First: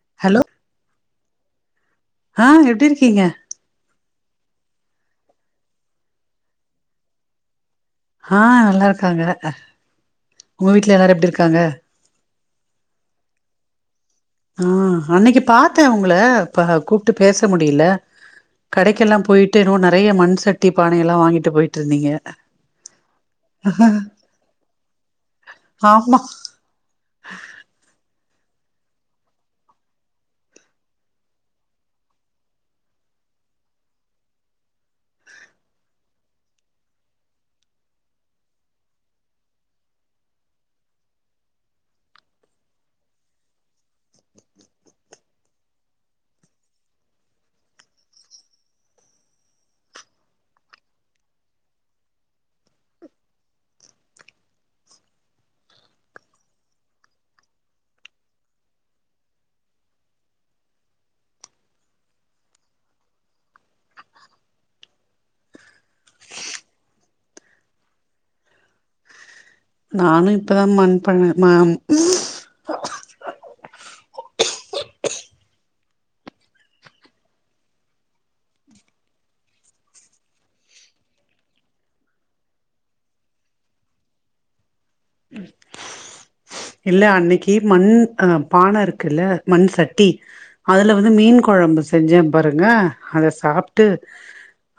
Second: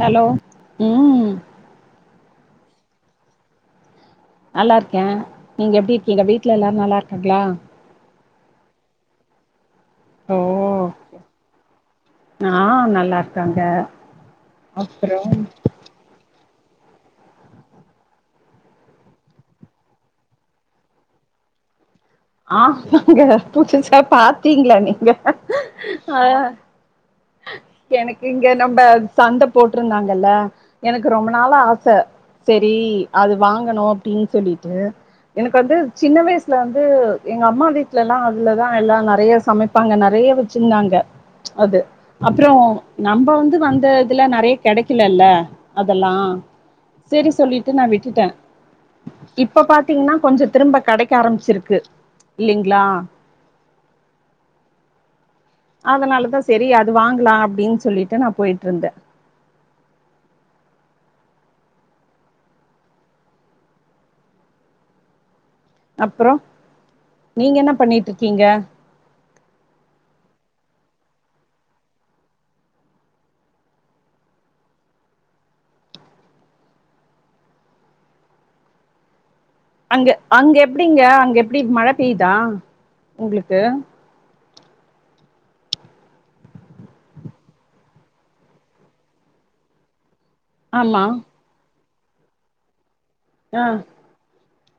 Hello ம் ஆ எப்டி இருக்கீங்க நல்லா இருக்கேன் நீங்க எப்டி இருக்கீங்க வீட்ல எல்லாரு நல்லா இருக்காங்களா ஆஹ நல்லா இருக்காங்க ஓ உங்க வீடல எல்லாரு எப்டி இருக்காங்க ஆ நல்லா இருக்காங்க ஆ அப்றோ அன்னக்கி பாத்த உங்கள ப கூப்ட்டு பேச முடில கடைக்கெல்லாம் போய்ட்டு என்னவோ நறைய மண் சட்டி பானையெல்லா வாங்கிட்டு போயிட்டிருந்தீங்க ஆமாங்க புசசா பாத்தீங்களா நீங்க ஆமா ஆ எனக்கு இங்க நம்ப சண்ட போட்ருந்தாங்கல எனக்கு ரொம்பனாளா ஆச செரி அது வாங்கணு அப்டின் சொல்லிட்டு எனக்கு வந்து சின்ன வயசுல வந்து எங்க அம்மா வீட்லல்லா அதுலதா எல்லாம் நெறைய சமை ப்பாங்க நறைய வெச்சிருந்தாங்க அது அப்றோ நம்ப வந்து வந்த இதுல நெறைய கெடைக்கலல்ல அதெல்லா சேரி சொல்லிட்டு நா விட்டுட்ட இப்ப பாத்தீங்கன்னா கொஞ்சோ திரும்ப கடைக்க ஆரம்பிச்சிருக்கு இல்லலைங்களா அதனாலதா செரி அது வாங்கலா அப்டின்னு சொல்லிட்டு நா போயிட்டு இருந்த அப்றோ நீங்க என்ன பண்ணிட்டு இருக்கீங்க நானு இப்பதா மண் பண்ண மேம் அங்க அங்க எப்டிங்க அங்க எப்டி மழ பெய்தா உங்களுக்கு இல்ல அன்னைக்கி மண் அ பான இருக்குல்ல மண் சட்டி அதுல ஆமா வந்து மீன் கொ கொழம்பு செஞ்சே பாருங்க அத ஆ சாப்ட்டு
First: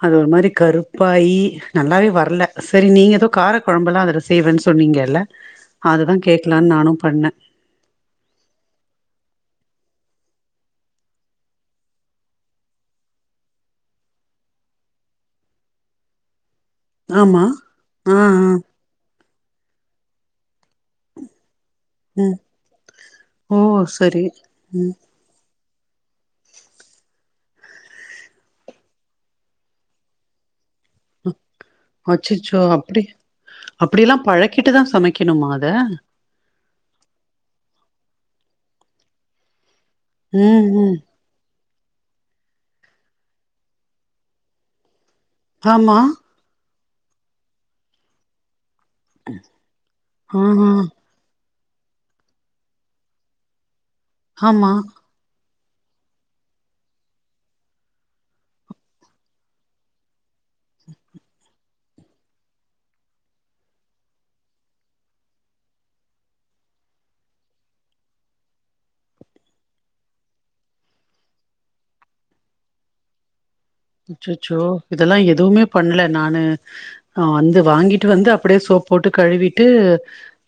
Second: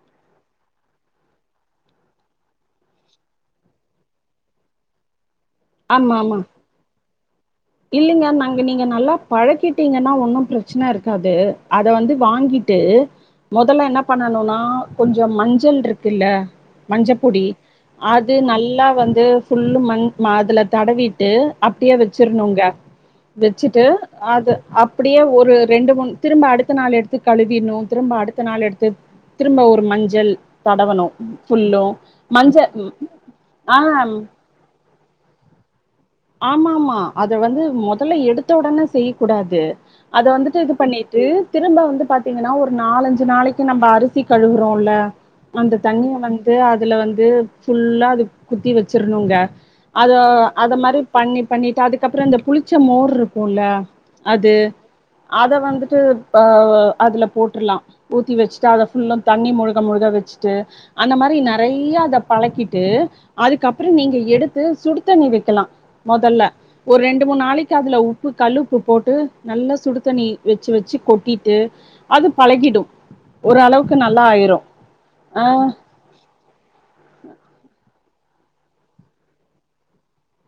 அது ஒரு மாரி கருப்பாயி நல்லாவே வரல சரி நீங்க ஏதோ கார கொழம்பல்லா அதல செய்வேன்னு சொன்னீங்கல்ல [unintelligible] அது தா கேக்லான்னு நானு பண்ண இல்லிங்க நாங்க நீங்க நல்லா பழக்கிட்டீங்கன்னா ஒன்னு பிரச்சன இருக்காது அத வந்து வாங்கிட்டு மொதல்ல என்ன பண்ணனுனா கொஞ்சோ மஞ்சள் இருக்குல்ல மஞ்ச ஆமா பொடி ஆ ஆ அது நல்லா வந்து ஃபுல்லும் மண் அதுல தடவிட்டு அப்டியே வச் ம் வெச்சிருனுங்க ஓ வெச்சுட்டு சரி அது ம் அப்புடியே ஒரு ரெண்டு மூணு திரும்ப அடுத்த நாள் எடுத்து கழுவிர்ணு திரும்ப அடுத்த நாள் எடுத்து திரும்ப ஒரு மஞ்சள் தடவணும் ஃபுல்லு மஞ்ச அச்சச்சோ ஆ ஹா ம் கிட்டு தா சமைக்கணுமா அத ஆமா ஆமா அத வந்து மொதல்ல எடுத்த ஒடனே செய்ய கூடாது அத வந்துட்டு ம் இது ம் பண்ணி திரும்ப வந்து பாத்தீங்கன்னா ஒரு நாலஞ்சு நாளைக்கு நம்ப அரிசி கழுவுறோம்ல அந்த ஆமா தண்ணிய வந்து அதுல வந்து ஃபுல்லா அது ஊத்தி வெச்சிருணுங்க அத ஆ ஆ அத மாரி பண்ணி பண்ணிட்டு அதுக்கப்றோ இந்த புளிச்ச மோர் இருக்குல்ல அது ஆமா அத வந்துட்டு அ அதுல போட்ரலா ஊத்தி வெச்சுட்டு அத ஃபுல்லும் தண்ணி முழுகா முழுகா வெச்சுட்டு அந்த மாரி நறைய ஃப்ரியா அத பழக்கிட்டு அதுக்கப்றோ நீங்க எடுத்து சுடு தண்ணி வெக்கலா மொதல்ல ஒரு ரெண்டு மூணு நாளைக்கு அதுல உப்பு கல்லு உப்பு போட்டு நல்லா சுடுதண்ணி வெச்சு வெச்சு கொட்டிட்டு அது பழகிடும் ஒரளவுக் அச்சசசோ இதெல்லா எதுவுமே பண்ணல நானு நா வந்து வாங்கிட்டு வந்து அப்டியே சோப் போட்டு கழுவிட்டு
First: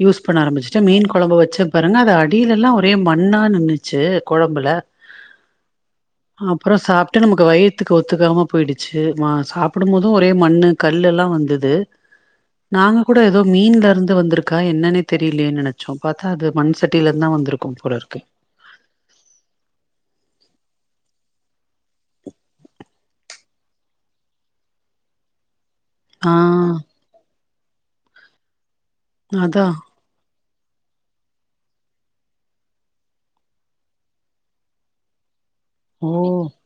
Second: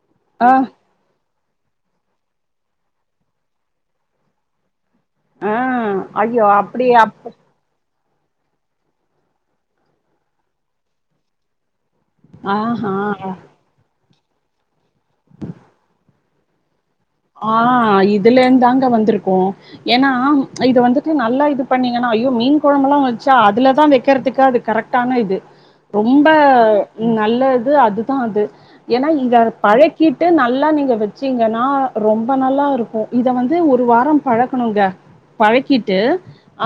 யூஸ் பண்ண ஆ ஆரம்பிச்சுட்டே மீன் கொழம்பு வச்ச பாருங்க அது அடிலெல்லா ஒரே மண்ணா நின்னுச்சு கொழம்புல ஆ ஐயோ அப்றோ அப்டி சாப்ட்டு அப் நமக்கு வயிர் ஒத்துக்காம போயிடுச்சி மா சாப்புடும் போதும் ஒரே மண்ணு கல்லெல்லா வந்தது ஆஹா நாங்க கூடோ ஏதோ மீன்ல இருந்து வந்திருக்கா என்னன்னே தெரிலயேன்னு நெனைச்சோ பாத்தா அது மண்சட் ஆ இதுலேந்தாங்க வந்திருக்கு ஏன்னா இது வந்துட்டு நல்லா இது பண்ணீங்கன்னா ஐயோ மீன் கொழம்பல்லா வச்சா அதுலதா வெக்கறதுக்கு அது கரெட் டான இது ரொம்ப ஆ நல்லது அதுதா அது ஏன்னா இத அதா பழக் கிட்டு நல்லா நீங்க வெச்சிங்கன்னா ரொம்ப நல்லா இருக்கு இத வந்து ஒரு வாரோ பழக்கணுங்க பழக்கிட் ட்டு ஓ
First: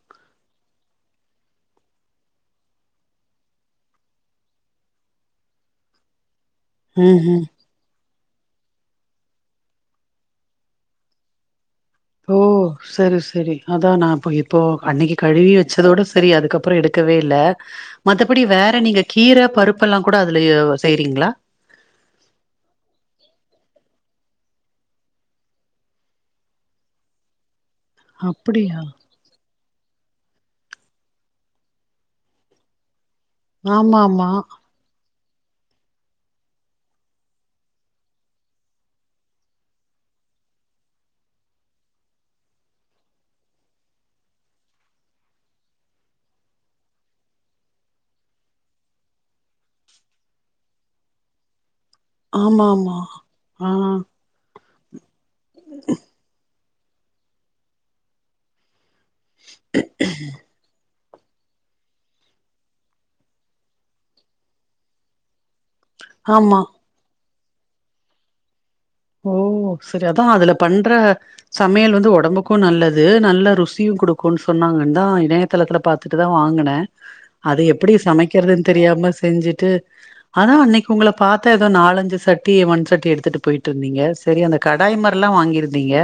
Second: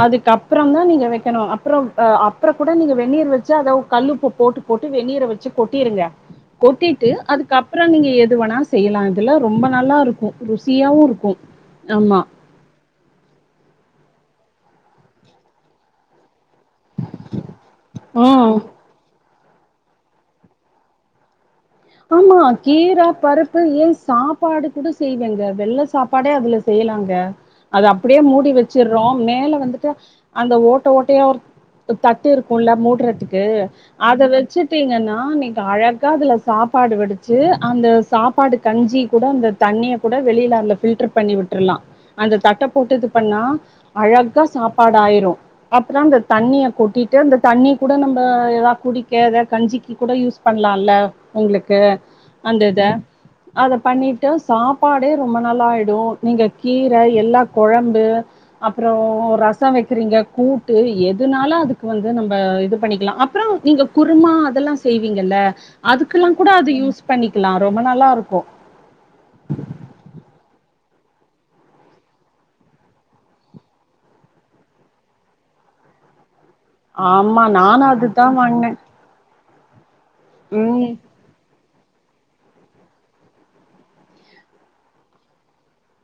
அதுக்கப் றோந்தா நீங்க வெக்கணு அப்றோ அப்றோ கூட நீங்க வெண்ணீர் வச்சு அத கல்லுப்பு போட்டு போட்டு வெண்ணீர் வச்சு கொட்டிருங்க கொட்டிட்டு ம்ஹும் அதுக்கப்பறோ நீங்க எது வேணா செய்யலா இதுல ரொம்ப நல்லா இருக் கு ருசியாவு இருக்கு, ஆமா ஓ சரி சரி அதா நா அப்போ இப்போ அன்னைக்கி கழுவி வச்சதோட சரி அதுக்கப் பற எடுக்கவே இல்ல மத்தபடி ம். வேற நீங்க கீர பருப்பெல்லா கூட அதுல செய்றீங்களா ஆமா கீர பருப்பு ஏ சாப்பாடு கூட செய்வேங்க வெள்ள சாப்பாடே அதுல செய்யலாங்க அது அப்டியே மூடி அப்படியா வச்சிட்றோ மேல வந்துட்டு அந்த ஓட்ட ஓட்டையா ஒரு தட்டு இருக்குல்ல மூட்றத்துக் கு ஆமா அத ஆமா வச்சுட்டீங்கனா நீங்க அழகா அதுல சாப் பாடு வடிச்சு அந்த சாப்பாடு கஞ்சி கூட அந்த தண்ணிய கூட வெளில அதுல ஃபில்டர் பண்ணி விட்டுருலா அந்த தட்ட போட்டு இது பண்ணா அழகா சாப்பாடு ஆயிரு அப்பறோ இந்த தண்ணிய கொட்டிட்டு அந்த தண்ணி கூட நம்ம ஏதாவது குடிக்க ஏதா கஞ்சிக்கு கூட யூஸ் பண்ணலான்ல உங்களுக்கு அந்த ஆமா இத ஆமா ஆ அத பண்ணிட் டா சாப்பாடே ரொம்ப நல்லா ஆயிடு நீங்க கீரை எல்லா கொழம்பு அப்பறோ ரசம் வைக்கறீங்க கூட்டு எ துனாலு அதுக்கு வந்து நம்ம இது பண்ணிக்கலா, அப்பறோ நீங்க குருமா அதெல்லா செய்வீங்கல்ல அதுக் ககுல்லா கூட ஆமா அது யூஸ் பண்ணிக்லா ரொம்ப நல்லா இருக்கு ஓ சரி அதா அதுல பண்ற சமையல் வந்து ஒடம்புக்கு நல்லது நல்ல ருசியு குடுக்குன்னு சொன்னாங்கன்னுதா இணைய த்தலத்துல பாத்துட்டுதா வாங்கினே ஆமா அது நானு எப்படி அதுதா சமைக்கிறதுனு வாங்குனே தெரியாம செஞ்சுட்டு அதா அன்னைக்கு ம் உங்களை பாத்த ஏதோ நாலஞ்சு சட்டிய மண் சட்டி எடுத்துட்டு போயிட் டு இருந்தீங்க சேரி அந்த கடாய் மாரில்லா வாங்கிருந்தீங்க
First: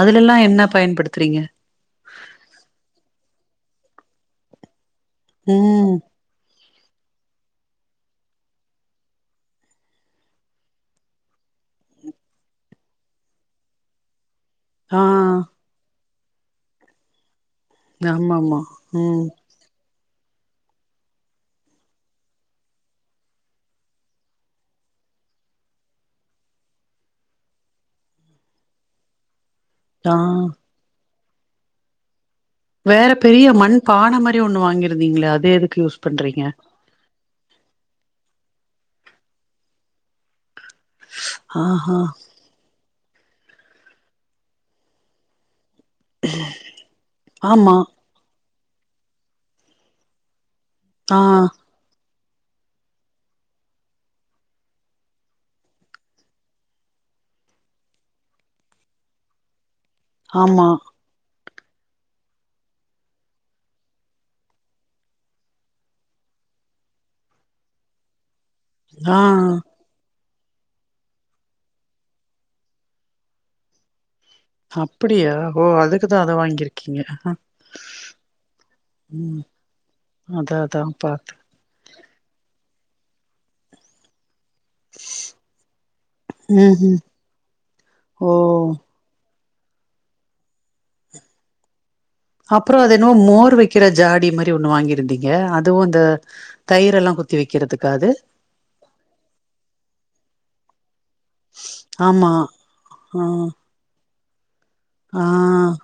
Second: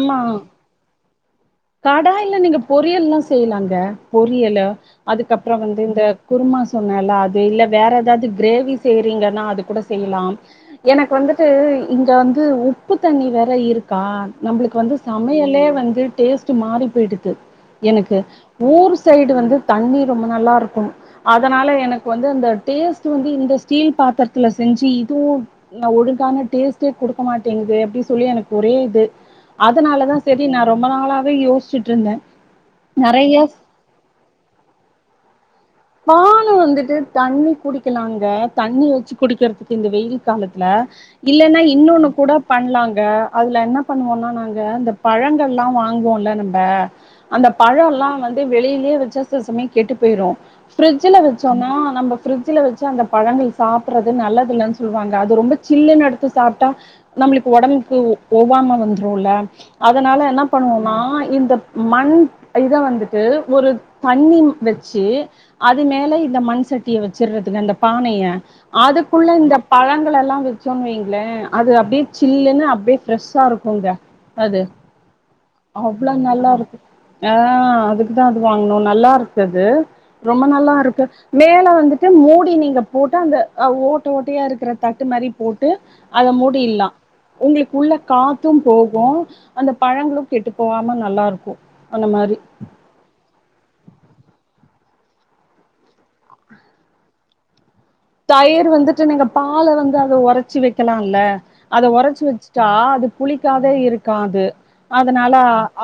அதுல எல்லாம் என்ன பயன்படுத்துறீங்க கடாயில நீங்க பொரியல்லா செய்யலாங்க பொரியலு அதுக்கப்பறோ வந்து ம் இந்த குருமா சொன்னேல்ல அது இல்ல வேற ஏதாவது கிரேவி செய்றீங்கனா அது கூட செய்யலா எனக்கு வந்துட்டு இங்க வந்து உப்பு தண்ணி வேற இருக்கா நம்ளுக்கு வந்து ஆ சமையலே வந்து டேஸ்ட் மாறி போயிடுது எனக்கு ஆமாமா ஊர் ம் சைடு வந்து தண்ணி ரொம்ப நல்லா இருக்கு அதனால எனக்கு வந்து அந்த டேஸ்ட் வந்து இந்த ஸ்டீல் பாத்திரத்துல செஞ்சு இதுவு நா ஒழுங்கான டேஸ்ட்டே குடுக்க மாட்டேங்குது அப்டின்னு சொல்லி எனக்கு ஒரே இது ஆ அதனாலதா சேரி நா ரொம்ப நாளாவே யோசிச்சுட்டுருந்த வேற பெரிய மண் பான மாரி ஒண்ணு வாங்கிருந்தீங்களே அது எதுக் பான வந்துட்டு தண்ணி குடிக்கலாங்க தண்ணி வச்சு குடிக்கறதுக்கு இந்த வெயில் காலத்துல இல்லன்னா ஆஹா இன்னொன்னு கூட பண்ணலாங்க அதுல என்ன பண்ணுவோன்னா நாங்க இந்த பழங்கள்லா வாங்குவோல நம்ப அந்த ஆமா பழோல்லா வந் து வெளியிலேயே வச்சா சில சமயம் கெட்டு போயிரும் ஃபிரிட்ஜ்ல ஆ வச்சோனா நம்ப ஃபிரிட்ஜ்ல வச்சு அந்த பழங்கள் சாப்பட்றது நல்லது இல்லைன்னு சொல்லுவாங்க அது ரொம்ப சில்லுன்னு எடுத்து சாப்ட்டா நம்மளுக்கு ஒடம்புக்கு ஒவ்வாம வந்துரும்ல அதனால என்ன ஆமா பண்ணுவோனா இந்த மண் இத வந்துட்டு ஒரு தண்ணி வச்சு அது மேல இந்த மண் சட்டிய வச்சிட்றதுங்க அந்த பானைய ஆ அதுக்குள்ள இந்த பழங்கள் எல்லா வச்சோன்னு வைங்களே அது அப்டியே சில்லுன்னு அப்டியே ஃப்ரெஷ்ஷா இருக்குங்க அது அப்டியா ஓ அவ்ளோ அதுக்குதா அத நல்லா இருக்கு வாங்கிருக்கீங்க ஆ அதுக்குதா அது வாங்குனோ நல்லா இருக்கு ம் அது து ரொம்ப அதா நல்லா அதா இருக்கு பாத்தே மேல வந்துட் ட்டு மூடி நீங்க போட்டு அந்த அ ஓட்ட ஓட்டையா இருக்கிற தட்டு மாரி போட்டு அத ம் மூடிலா ம் உங்களுக்குள்ள காத்தும் ஓ போகு அந்த பழங்களும் கெட்டு போகாம நல்லாருக்கு அந்த மாரி அப்றோ அது எதோ மோர் வை வைக்கிற ஜாடி மாரி ஒண்ணு வாங்கிருந்தீங்க அதுவு அந்த தயிர் எல்லா குத்தி வைக்கிறதுக்காது தயிர் வந்துட்டு நீங்க பால வந்து அத ஒரைச்சி வைக்கலால அத ஒரைச்சி ஆமா வச்சுட்டா அது ஆ புளிக்காதே இருக்காது ஆ அதனால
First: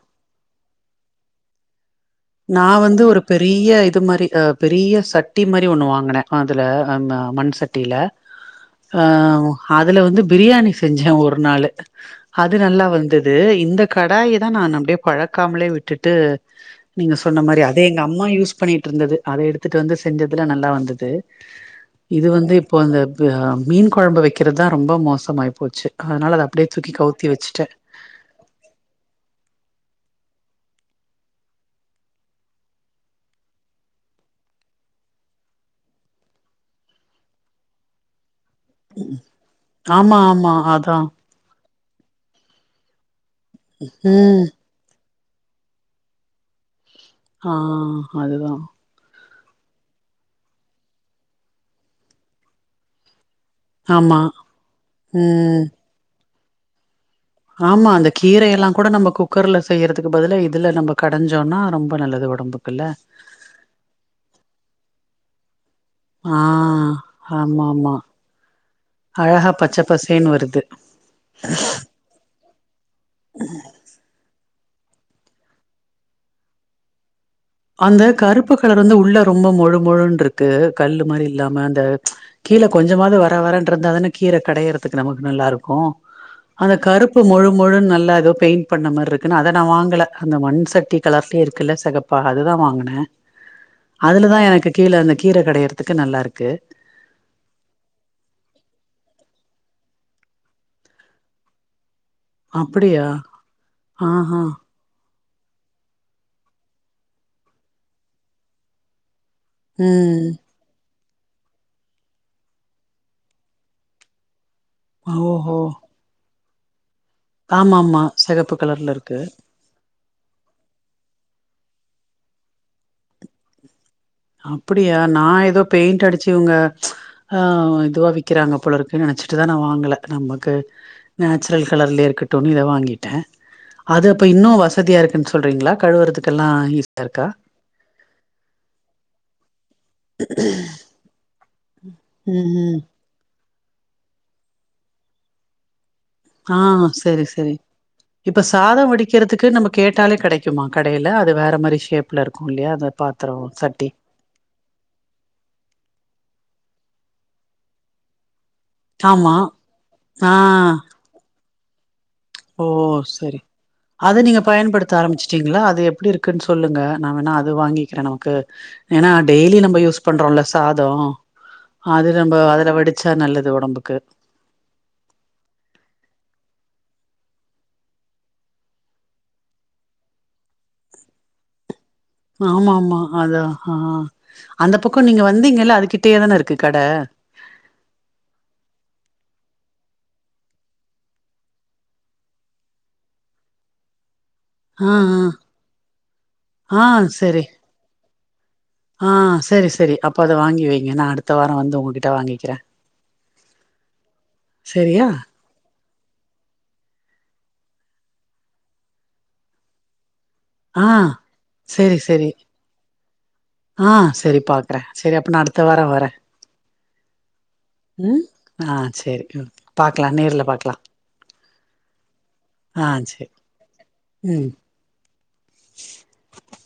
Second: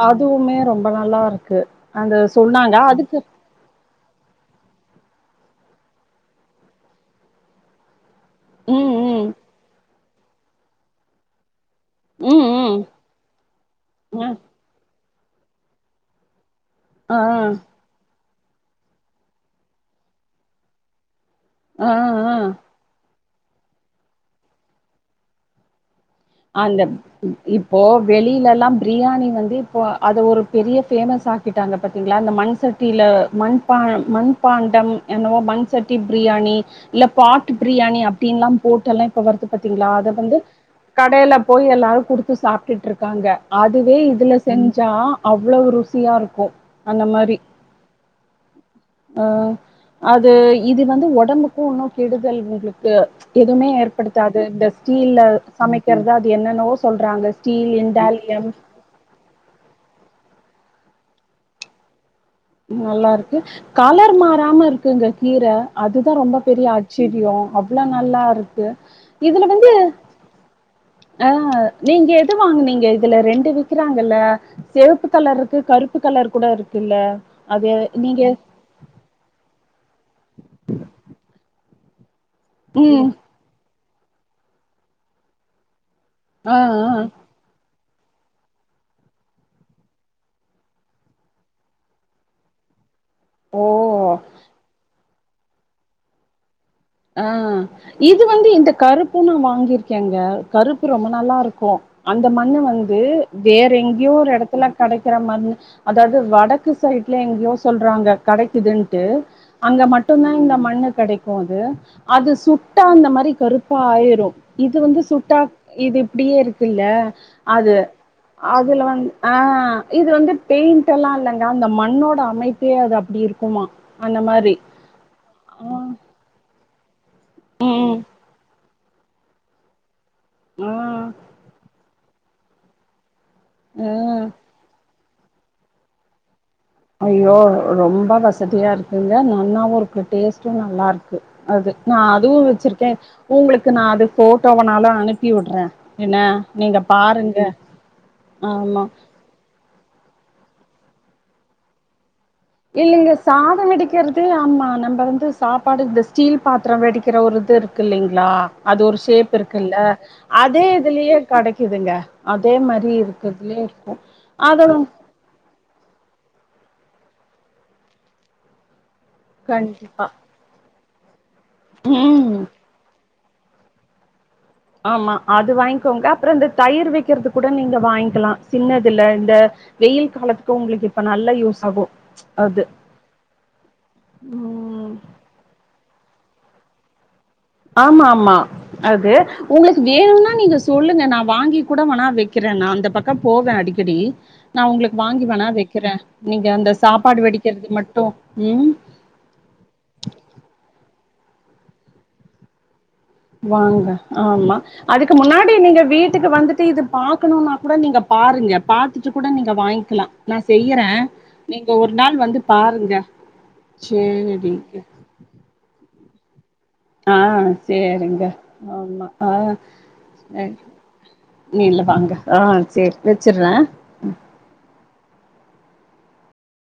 அதுவுமே ரொம்ப நல்லாருக்கு அந்த நா சொன்னாங்க வந்து அதுக்கு ஒரு பெரு பெரிய இது மாரி அ பெரிய சட்டி மாரி ஒண்ணு வாங்குனே அதில மண் சட்டில ம் ஆ ம் அதுல வந்து பிரியாணி செஞ்சே ஒரு நாளு அது ம் நல்லா வந்தது இந்த ம் கடாயீதா நா அப்டியே பழக்காமலே விட்டுட்டு நீங்க ஆ சொன்ன ஆ மாரி அத எங்க அம்மா யூஸ் பண்ணிட்டு இருந்தது அத எடுத்துட்டு வந்து செஞ்சதுல நல்லா வந்தது ஆ இது ஆ வந்து இப்போ அந்த அ மீன் குழம்பு வைக்றது தா ரொம்ப மோசமாய் போச்சு அதனால அத அப்டியே தூக்கி கவுத்தி வச்சுட்டே வெளியிலல்லா பிரியாணி வந்து இப்போ அது ஒரு பெரிய பேமஸ் ஆக்கிட்டாங்க பத்தீங்ளா இந்த மண்சட் சட்டில மண்பான மண்பாண்டம் என்னவோ மண் சட்டி பிரியாணி இல்ல பாட்டு் பிரியாணி அப்டீன்ல்லா போட்டு எல்லா இப்ப வருது பாத்தீங்ளா அத வந்து ஆ அதா மேல போய் எல்லாரு குடுத்து சாப்ட்டுட்ருக்காங்க அதுவே இதுல ம் செஞ் ஞ்சா அவ்ளோவு ருசியாருக்கு அந்த மாரி ஆ அதுதா ஆ அது இது வந்து ஒடம்புக்கு இன்னு கெடுதல் உங்ளுக்கு எதுமே ஆமா ஏற்படுத்தாது இந்த ஸ்டீல்ல ம் சமைக்கறது அது என்னேன்னவோ சொல்றாங்க ஸ்டீல் ஆமா அந்த இண்டாலியம் கீரையெல்லா கூட நம்ம குக்கர்ல செய்யறதுக்கு பதில இதில நம்ம கடைஞ்சோன்னா ரொம்ப நல்லது ஒடம்புக் நல்லாருக்கு கலர் மாறாம இருக்குங்க கீர அதுதா ரொம்ப ஆ பெரிய ஆச்சிரியோ ஆமா அவ்ளோ ஆமா நல்லாருக்கு இதுல அழகா வந்து பச்ச பசேன்னு வருது ஆ நீங்க எது வாங்கினிங்க இதுல ரெண்டு விக்கிறாங்கல்ல செவப்பு கலர் இருக்கு கருப்பு கலர் கூட இருக்குல்ல அது அந்த நீங்க கருப்பு கலர் வந்து உள்ள ரொம்ப மொழு மொழுன்றுக்கு கல்லு மாரி இல்லாம அந்த கீழ ம் கொஞ்சமாது வர வறேன்ருந்தா தான கீர கடையறத்துக்கு நமக்கு நல்லாருக்கு ஆ அந்த ஆ கருப்பு மொழு மொழுன் நல்லா ஏதோ பெயிண்ட் பண்ண மார்ருக்குனு அத நா வாங்கல அந்த மண் சட்டி கலர்லேயே இருக்குல செகப் ப்பா அதுதா வாங்குனே ஓ அதுலதா எனக்கு கீழ அந்த கீர கடையரதுக்கு நல்லாருக்கு ஆ இது வந்து இந்த கருப்பு நா வாங்கிருக்கேங்க கருப்பு ரொம்ப நல்லாருக்கு அந்த மண்ணு வந்து அப்படியா வேற எங்யோ ஒரு ஆஹா எடத்துல கடைக்கிற மண்ணு அதாது வடக்கு சைட்ல எங்யோ சொல்றாங்க கடைக்குதுன்ட்டு அங்க மட்டுதா ம் இந்த மண்ணு கெடைக்கு அது அது சுட்டா அந்த மாரி கருப்பா ஆயிரு இது வந்து சுட்டா ஓஹோ இது இப்டியே இருக்குல்ல அது ஆமா ஆமா செகப்பு அதுல கலர்ல வந்து இருக்கு ஆ இது வந்து பெயிண்ட்டெல்லா இல்லங்க அந்த மண்ணோட அமைப்பே அது அப்டி இருக்குமா அந்த மாரி அப்படியா நா ஏதோ ஆ பெயிண்ட் அடிச் சு இவுங்க ஆ ம் இதுவா விக்கிறாங்க போல இருக்கு நனைச்சிட்டுதா நா வாங்கல நமக்கு ஆ நேச்சுரல் கலர்லயே இருக்கட்டுனு இத வாங்கிட்ட ஆ அது அப்ப இன்னு வசதியா இருக்குன்னு சொ சொல்றீங்களா கழுவுறதுக்கெல்லா ஈஸியா இருக்கா ஐயோ ரொம்ப வசதியா இருக்குங்க நன்னாவு இருக்கு டேஸ்ட்டு நல்லா இருக் கு அது நா அதுவு ம் ம் வச்சிருக்கே உங்களுக்கு நா அது ஃபோட்டோ வேனாலு அனுப்பி விடுற என்ன ஆ நீங்க பாருங்க ஆமா அச்சரத்துக்கு நம்ம கேட்டாலே கடைக்குமா கடையில அது வேற மாரி ஷேப்ல இருக்கு இல்லையா அந்த பாத்தரோ சட்டி ந்து ஆமா நம்ப வந்து சாப்பாடு இந்த ஸ்டீல் பாத்ரோ வடிக்கிற ஒரு இது இருக்கு இல்லைங்களா அது ஒரு ஷேப் ஆமா இருக்குல்ல ஆ அதே இதுலயே கடைக்குதுங்க அதே ஓ மாரி இருக்குறதலே இருக்கு அதலு சிங்களா அது எப்டி இருக்குன்னு சொல்லுங்க நா வோன்னா அது வாங்கிக்கிற நமக்கு ஏன்னா டெய்லி நம்ம யூஸ் கண்டிப்பா பண்றோம் இல்ல சாதோ அது ம் நம்ம அதுல வடிச்சா நல்லது ஒடம்புக்கு ஆமா அது வாங்கிக்கோங்க அப்புறோ இந்த தயிர் வைக்கறது கூட நீங்க வாங்கிக்கலா‌ சின்னதுல இந்த வெயில் காலத்துக்கு உங்களுக்கு இப்ப நல்ல யூஸ் ஆகு ஆமா ஆமா அதா ஆ அந்த ம் பக்க நீங்க வந்தீங்கல்ல அதுகிட்டயே தான இருக்கு கட ஆமா ஆமா அது உங்களுக்கு வேணுனா நீங்க சொல்லுங்க நா வாங்கி கூட வேணா வைக்கிற நா அந்த பக்கம் போவ அடிக்கடி நான் ஆ உங்களுக்கு வாங்கி வேணா வைக்கிற நீங்க அந்த ஆ ஆ சாப்பாடு சரி வடிக்கிறது மட்டு ம் ஆ சேரி சேரி அப்போ அத வாங்கி வைங்க நா அடுத்த வாரோ வந்து உங்ககிட்ட வாங்கிக்கிற வாங்க ஆமா சரியா அதுக்கு முன்னா டி நீங்க வீட்டுக்கு வந்துட்டு இது பாக்கணுனா கூட நீங்க பாருங்க பாத்துட்டு கூட நீங்க வாங்கிக்கலா நா செய்யற ஆ நீங்க ஒரு செரி நாள் செரி வந்து பாருங்க சேரி அப்ப நா அடுத்த வாரோ வர ஆ சேரிங்க ஆ ஆமா செரி ஆ ம் பாக்கலா நேர்ல சேரி பாக்கலா நீல்ல வாங்க ஆ சேரி வச்சிற ம்